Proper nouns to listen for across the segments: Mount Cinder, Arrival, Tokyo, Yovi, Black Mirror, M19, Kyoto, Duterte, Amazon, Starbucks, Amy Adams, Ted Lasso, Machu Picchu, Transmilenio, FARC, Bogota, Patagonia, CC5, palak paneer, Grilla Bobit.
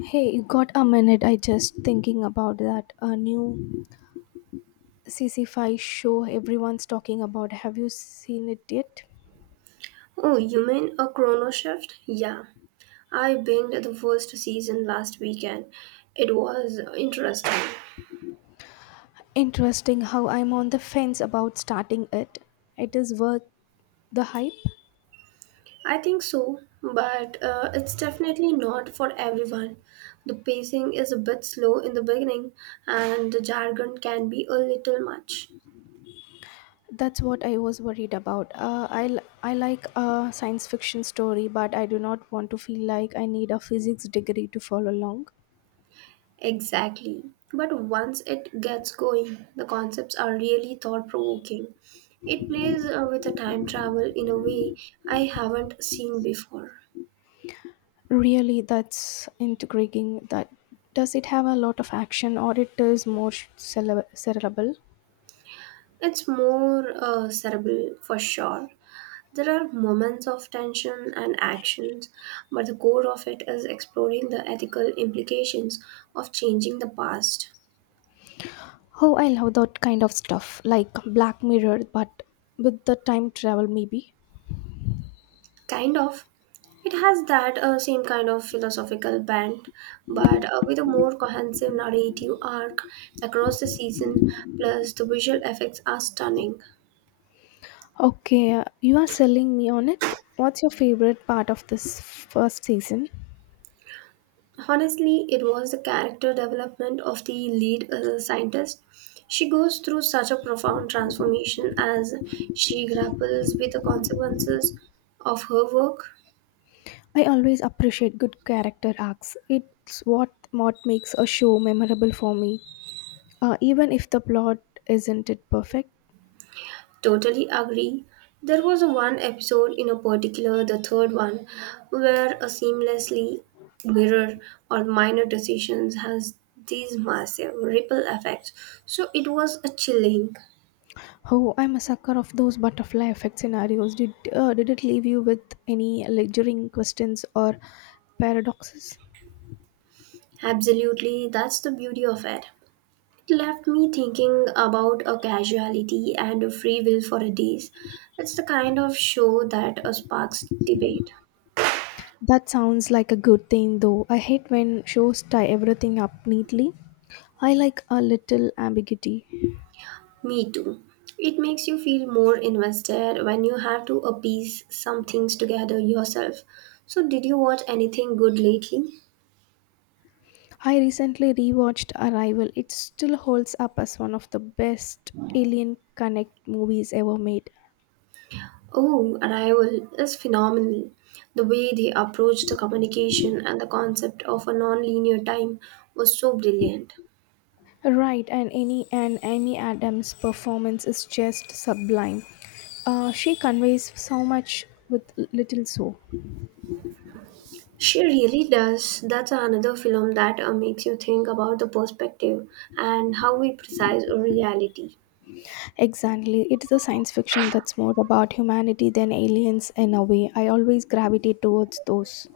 Hey, you got a minute? I just thinking about that a new C C 5 show everyone's talking about. Have you seen it yet? Oh, you mean a chrono shift? Yeah. I binged the first season last weekend. It was interesting. Interesting how I'm on the fence about starting it. It is worth the hype. I think so, but it's definitely not for everyone. The pacing is a bit slow in the beginning, and the jargon can be a little much. That's what I was worried about. I like a science fiction story, but I do not want to feel like I need a physics degree to follow along. Exactly. But once it gets going, the concepts are really thought provoking. It plays with the time travel in a way I haven't seen before. Really, that's intriguing. That does it have a lot of action, or it is more cerebral? It's more cerebral for sure. There are moments of tension and actions, but the core of it is exploring the ethical implications of changing the past. Oh, I love that kind of stuff, like Black Mirror, but with the time travel, maybe. Kind of. It has that same kind of philosophical bent, but with a more cohesive narrative arc across the season, plus the visual effects are stunning. Okay, you are selling me on it. What's your favorite part of this first season? Honestly, it was the character development of the lead scientist. She goes through such a profound transformation as she grapples with the consequences of her work. I always appreciate good character arcs. It's what makes a show memorable for me, even if the plot isn't it perfect. Totally agree. There was one episode in a particular, the third one, where a seamlessly mirror or minor decisions has these massive ripple effects. So it was a chilling. Oh, I'm a sucker of those butterfly effect scenarios. Did it leave you with any lingering questions or paradoxes? Absolutely, that's the beauty of it. It left me thinking about a casuality and a free will for a days. It's the kind of show that sparks debate. That sounds like a good thing though. I hate when shows tie everything up neatly. I like a little ambiguity. Me too. It makes you feel more invested when you have to appease some things together yourself. So, did you watch anything good lately? I recently rewatched Arrival. It still holds up as one of the best alien connect movies ever made. Oh, Arrival is phenomenal. The way they approached the communication and the concept of a non-linear time was so brilliant. Right, and Amy Adams' performance is just sublime. She conveys so much with little so. She really does. That's another film that makes you think about the perspective and how we precise reality. Exactly. It's the science fiction that's more about humanity than aliens in a way. I always gravitate towards those.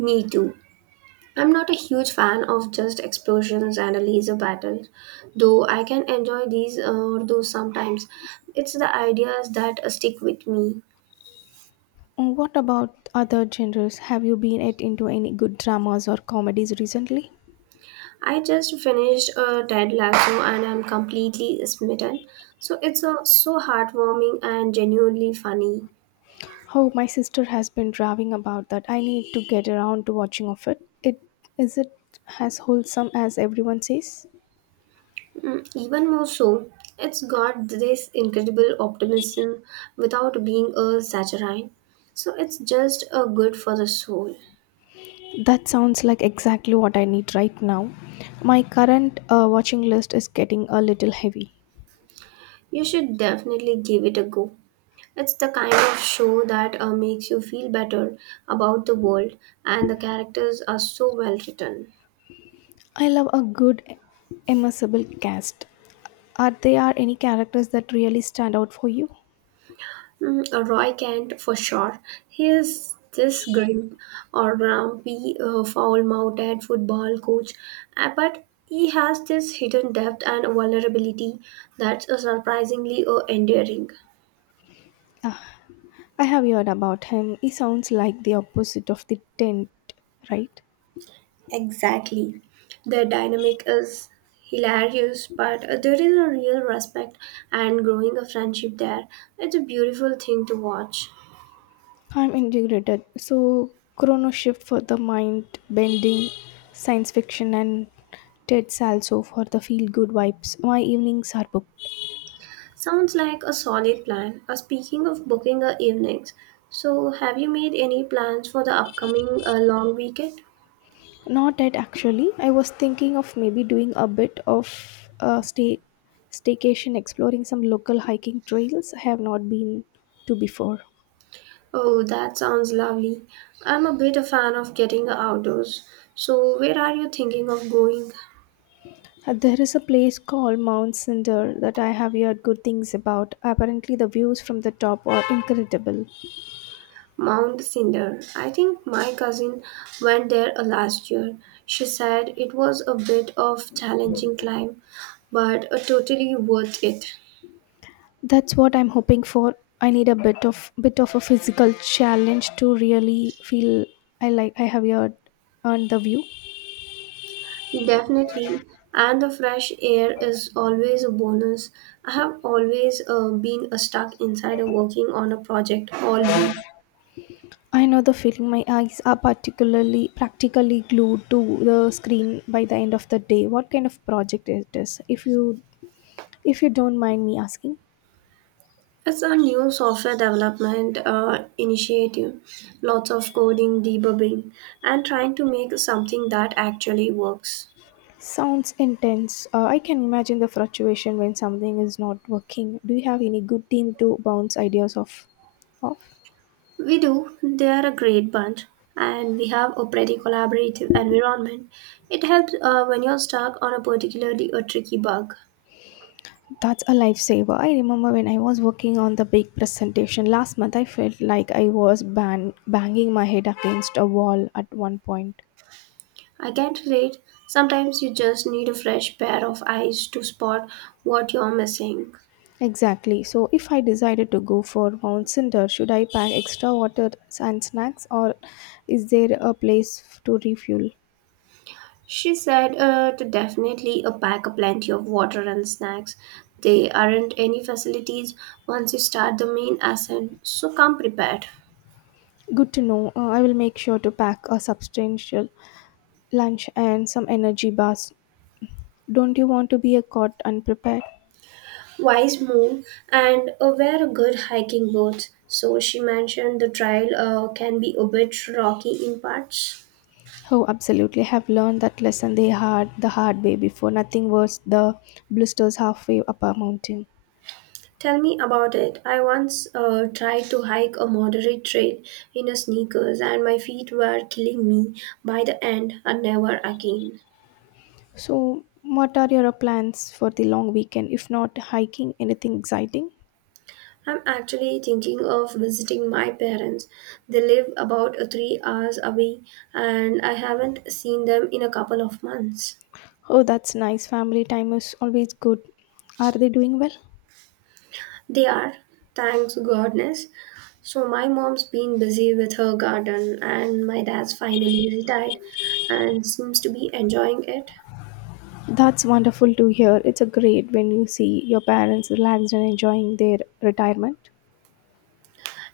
Me too. I'm not a huge fan of just explosions and a laser battle, though I can enjoy these or those sometimes. It's the ideas that stick with me. What about other genres? Have you been at into any good dramas or comedies recently? I just finished Ted Lasso, and I'm completely smitten. So it's so heartwarming and genuinely funny. Oh, my sister has been raving about that. I need to get around to watching of it. It is it as wholesome as everyone says? Mm, even more so, it's got this incredible optimism without being a saturnine. So it's just a good for the soul. That sounds like exactly what I need right now. My current watching list is getting a little heavy. You should definitely give it a go. It's the kind of show that makes you feel better about the world, and the characters are so well written. I love a good immersible cast. Are there any characters that really stand out for you? Mm, Roy can't for sure. He is this grim, or grumpy, foul-mouthed football coach, but he has this hidden depth and vulnerability that's surprisingly endearing. I have heard about him. He sounds like the opposite of the tent, right? Exactly. The dynamic is hilarious, but there is a real respect and growing a friendship there. It's a beautiful thing to watch. I'm integrated. So, chrono shift for the mind bending science fiction and Ted Salso for the feel good vibes. My evenings are booked. Sounds like a solid plan. Speaking of booking evenings, so have you made any plans for the upcoming long weekend? Not yet, actually. I was thinking of maybe doing a bit of a staycation exploring some local hiking trails I have not been to before. Oh, that sounds lovely. I'm a bit a fan of getting outdoors. So where are you thinking of going? There is a place called Mount Cinder that I have heard good things about. Apparently, the views from the top are incredible. Mount Cinder. I think my cousin went there last year. She said it was a bit of challenging climb, but totally worth it. That's what I'm hoping for. I need a bit of a physical challenge to really feel I like I have heard earned the view. Definitely, and the fresh air is always a bonus. I have always been stuck inside or working on a project all week. I know the feeling. My eyes are particularly practically glued to the screen by the end of the day. What kind of project it is? If you don't mind me asking. It's a new software development initiative, lots of coding, debugging, and trying to make something that actually works. Sounds intense. I can imagine the frustration when something is not working. Do you have any good team to bounce ideas off? We do, they are a great bunch, and we have a pretty collaborative environment. It helps when you're stuck on a particularly a tricky bug. That's a lifesaver. I remember when I was working on the big presentation last month, I felt like I was banging my head against a wall at one point. I can not relate. Sometimes you just need a fresh pair of eyes to spot what you're missing. Exactly. So, if I decided to go for Mount Cinder, should I pack extra water and snacks, or is there a place to refuel? She said to definitely pack a plenty of water and snacks. There aren't any facilities once you start the main ascent, so come prepared. Good to know. I will make sure to pack a substantial lunch and some energy bars. Don't you want to be a caught unprepared? Wise move, and wear a good hiking boots. So she mentioned the trail can be a bit rocky in parts. Oh, absolutely. Have learned that lesson they had the hard way before. Nothing worse the blisters halfway up a mountain. Tell me about it. I once tried to hike a moderate trail in a sneakers, and my feet were killing me by the end, and never again. So, what are your plans for the long weekend? If not hiking, anything exciting? I'm actually thinking of visiting my parents. They live about 3 hours away, and I haven't seen them in a couple of months. Oh, that's nice. Family time is always good. Are they doing well? They are, thanks goodness. So, my mom's been busy with her garden, and my dad's finally retired and seems to be enjoying it. That's wonderful to hear. It's a great when you see your parents relaxed and enjoying their retirement.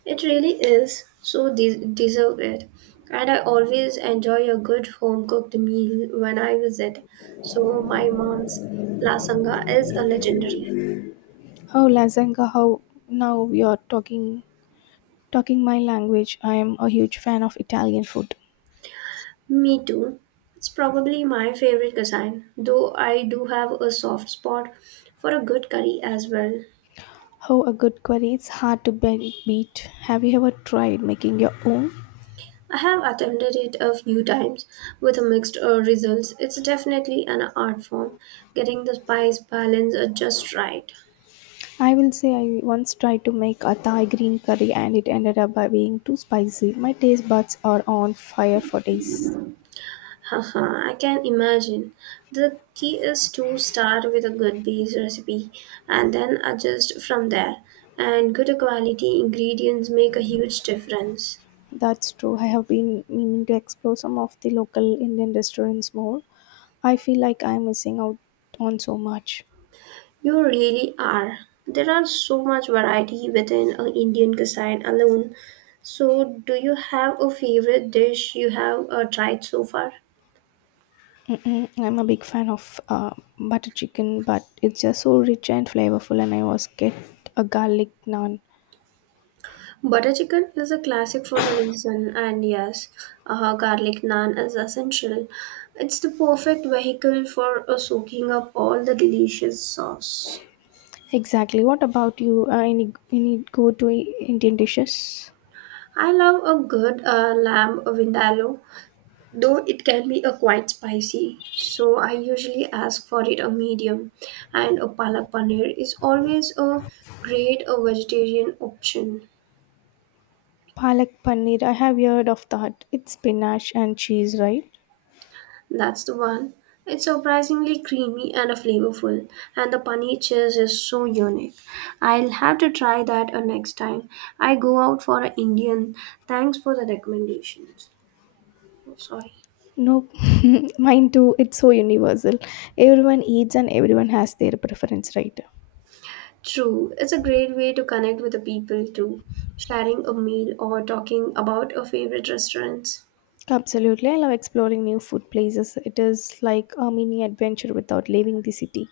It really is, so deserve it. And I always enjoy a good home cooked meal when I visit, so my mom's lasanga is a legendary. Oh, Lazanga, how now we are talking my language, I am a huge fan of Italian food. Me too. It's probably my favorite cuisine, though I do have a soft spot for a good curry as well. How a good curry It's hard to beat. Have you ever tried making your own? I have attempted it a few times with a mixed results. It's definitely an art form, getting the spice balance just right. I will say I once tried to make a Thai green curry and it ended up by being too spicy. My taste buds are on fire for days. Haha, I can imagine. The key is to start with a good base recipe and then adjust from there. And good quality ingredients make a huge difference. That's true. I have been meaning to explore some of the local Indian restaurants more. I feel like I'm missing out on so much. You really are. There are so much variety within a Indian cuisine alone. So, do you have a favorite dish you have tried so far? Mm-mm, I'm a big fan of butter chicken, but it's just so rich and flavorful, and I was get a garlic naan. Butter chicken is a classic for a reason, and yes, garlic naan is essential. It's the perfect vehicle for soaking up all the delicious sauce. Exactly. What about you? Any go-to Indian dishes? I love a good lamb vindaloo, though it can be a quite spicy. So I usually ask for it a medium, and a palak paneer is always a great a vegetarian option. Palak paneer. I have heard of that. It's spinach and cheese, right? That's the one. It's surprisingly creamy and flavorful, and the paneer cheese is so unique. I'll have to try that next time I go out for an Indian. Thanks for the recommendations. Oh, sorry. Nope. Mine too. It's so universal. Everyone eats and everyone has their preference, right? True, it's a great way to connect with the people too, sharing a meal or talking about a favorite restaurants. Absolutely. I love exploring new food places. It is like a mini adventure without leaving the city.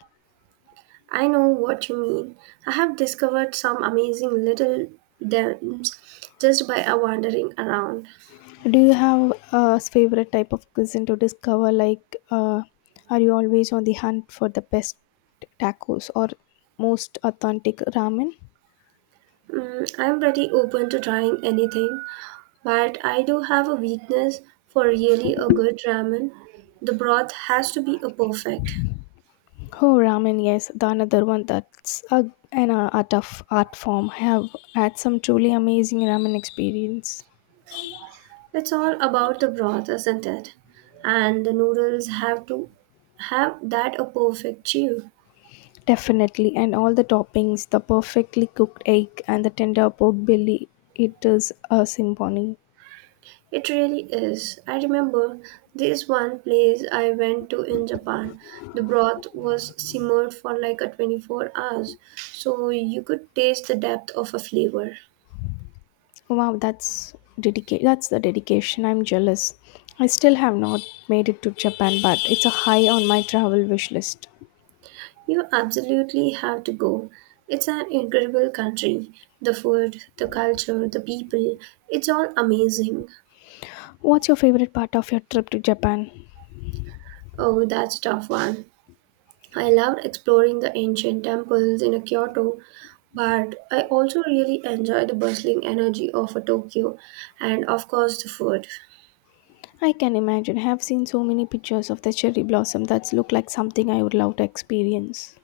I know what you mean. I have discovered some amazing little dens just by wandering around. Do you have a favorite type of cuisine to discover? Like, are you always on the hunt for the best tacos or most authentic ramen? Mm, I'm pretty open to trying anything, but I do have a weakness for really a good ramen. The broth has to be a perfect. Oh, ramen, yes, the another one that's a, an art of art form. I have had some truly amazing ramen experience. It's all about the broth, isn't it? And the noodles have to have that a perfect chew. Definitely, and all the toppings, the perfectly cooked egg and the tender pork belly, it is a symphony. It really is. I remember this one place I went to in Japan. The broth was simmered for like a 24 hours, so you could taste the depth of a flavor. Wow, that's that's the dedication. I'm jealous. I still have not made it to Japan, but it's a high on my travel wish list. You absolutely have to go. It's an incredible country. The food, the culture, the people, it's all amazing. What's your favorite part of your trip to Japan? Oh, that's a tough one. I loved exploring the ancient temples in Kyoto, but I also really enjoy the bustling energy of a Tokyo and, of course, the food. I can imagine. I have seen so many pictures of the cherry blossom That's look like something I would love to experience.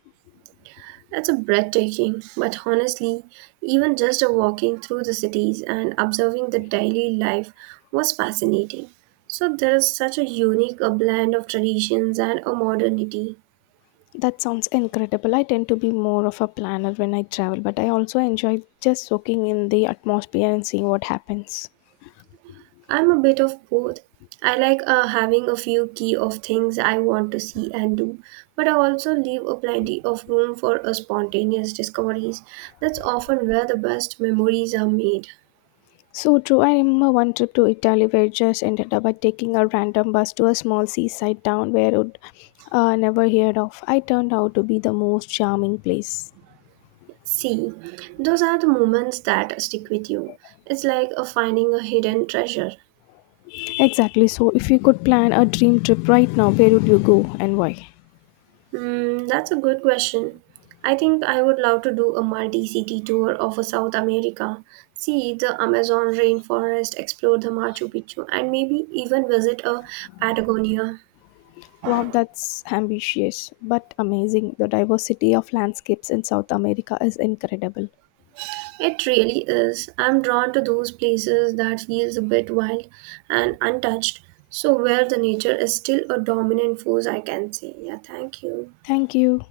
That's a breathtaking, but honestly, even just a walking through the cities and observing the daily life was fascinating. So there is such a unique a blend of traditions and a modernity. That sounds incredible. I tend to be more of a planner when I travel, but I also enjoy just soaking in the atmosphere and seeing what happens. I'm a bit of both. I like having a few key of things I want to see and do, but I also leave a plenty of room for a spontaneous discoveries. That's often where the best memories are made. So true. I remember one trip to Italy where it just ended up by taking a random bus to a small seaside town where I'd never heard of. I turned out to be the most charming place. See, those are the moments that stick with you. It's like a finding a hidden treasure. Exactly. So, if you could plan a dream trip right now, where would you go and why? Hmm, that's a good question. I think I would love to do a multi city tour of South America, see the Amazon rainforest, explore the Machu Picchu, and maybe even visit a Patagonia. Wow, that's ambitious but amazing. The diversity of landscapes in South America is incredible. It really is. I'm drawn to those places that feels a bit wild and untouched, so where the nature is still a dominant force, I can say. Yeah, thank you. Thank you.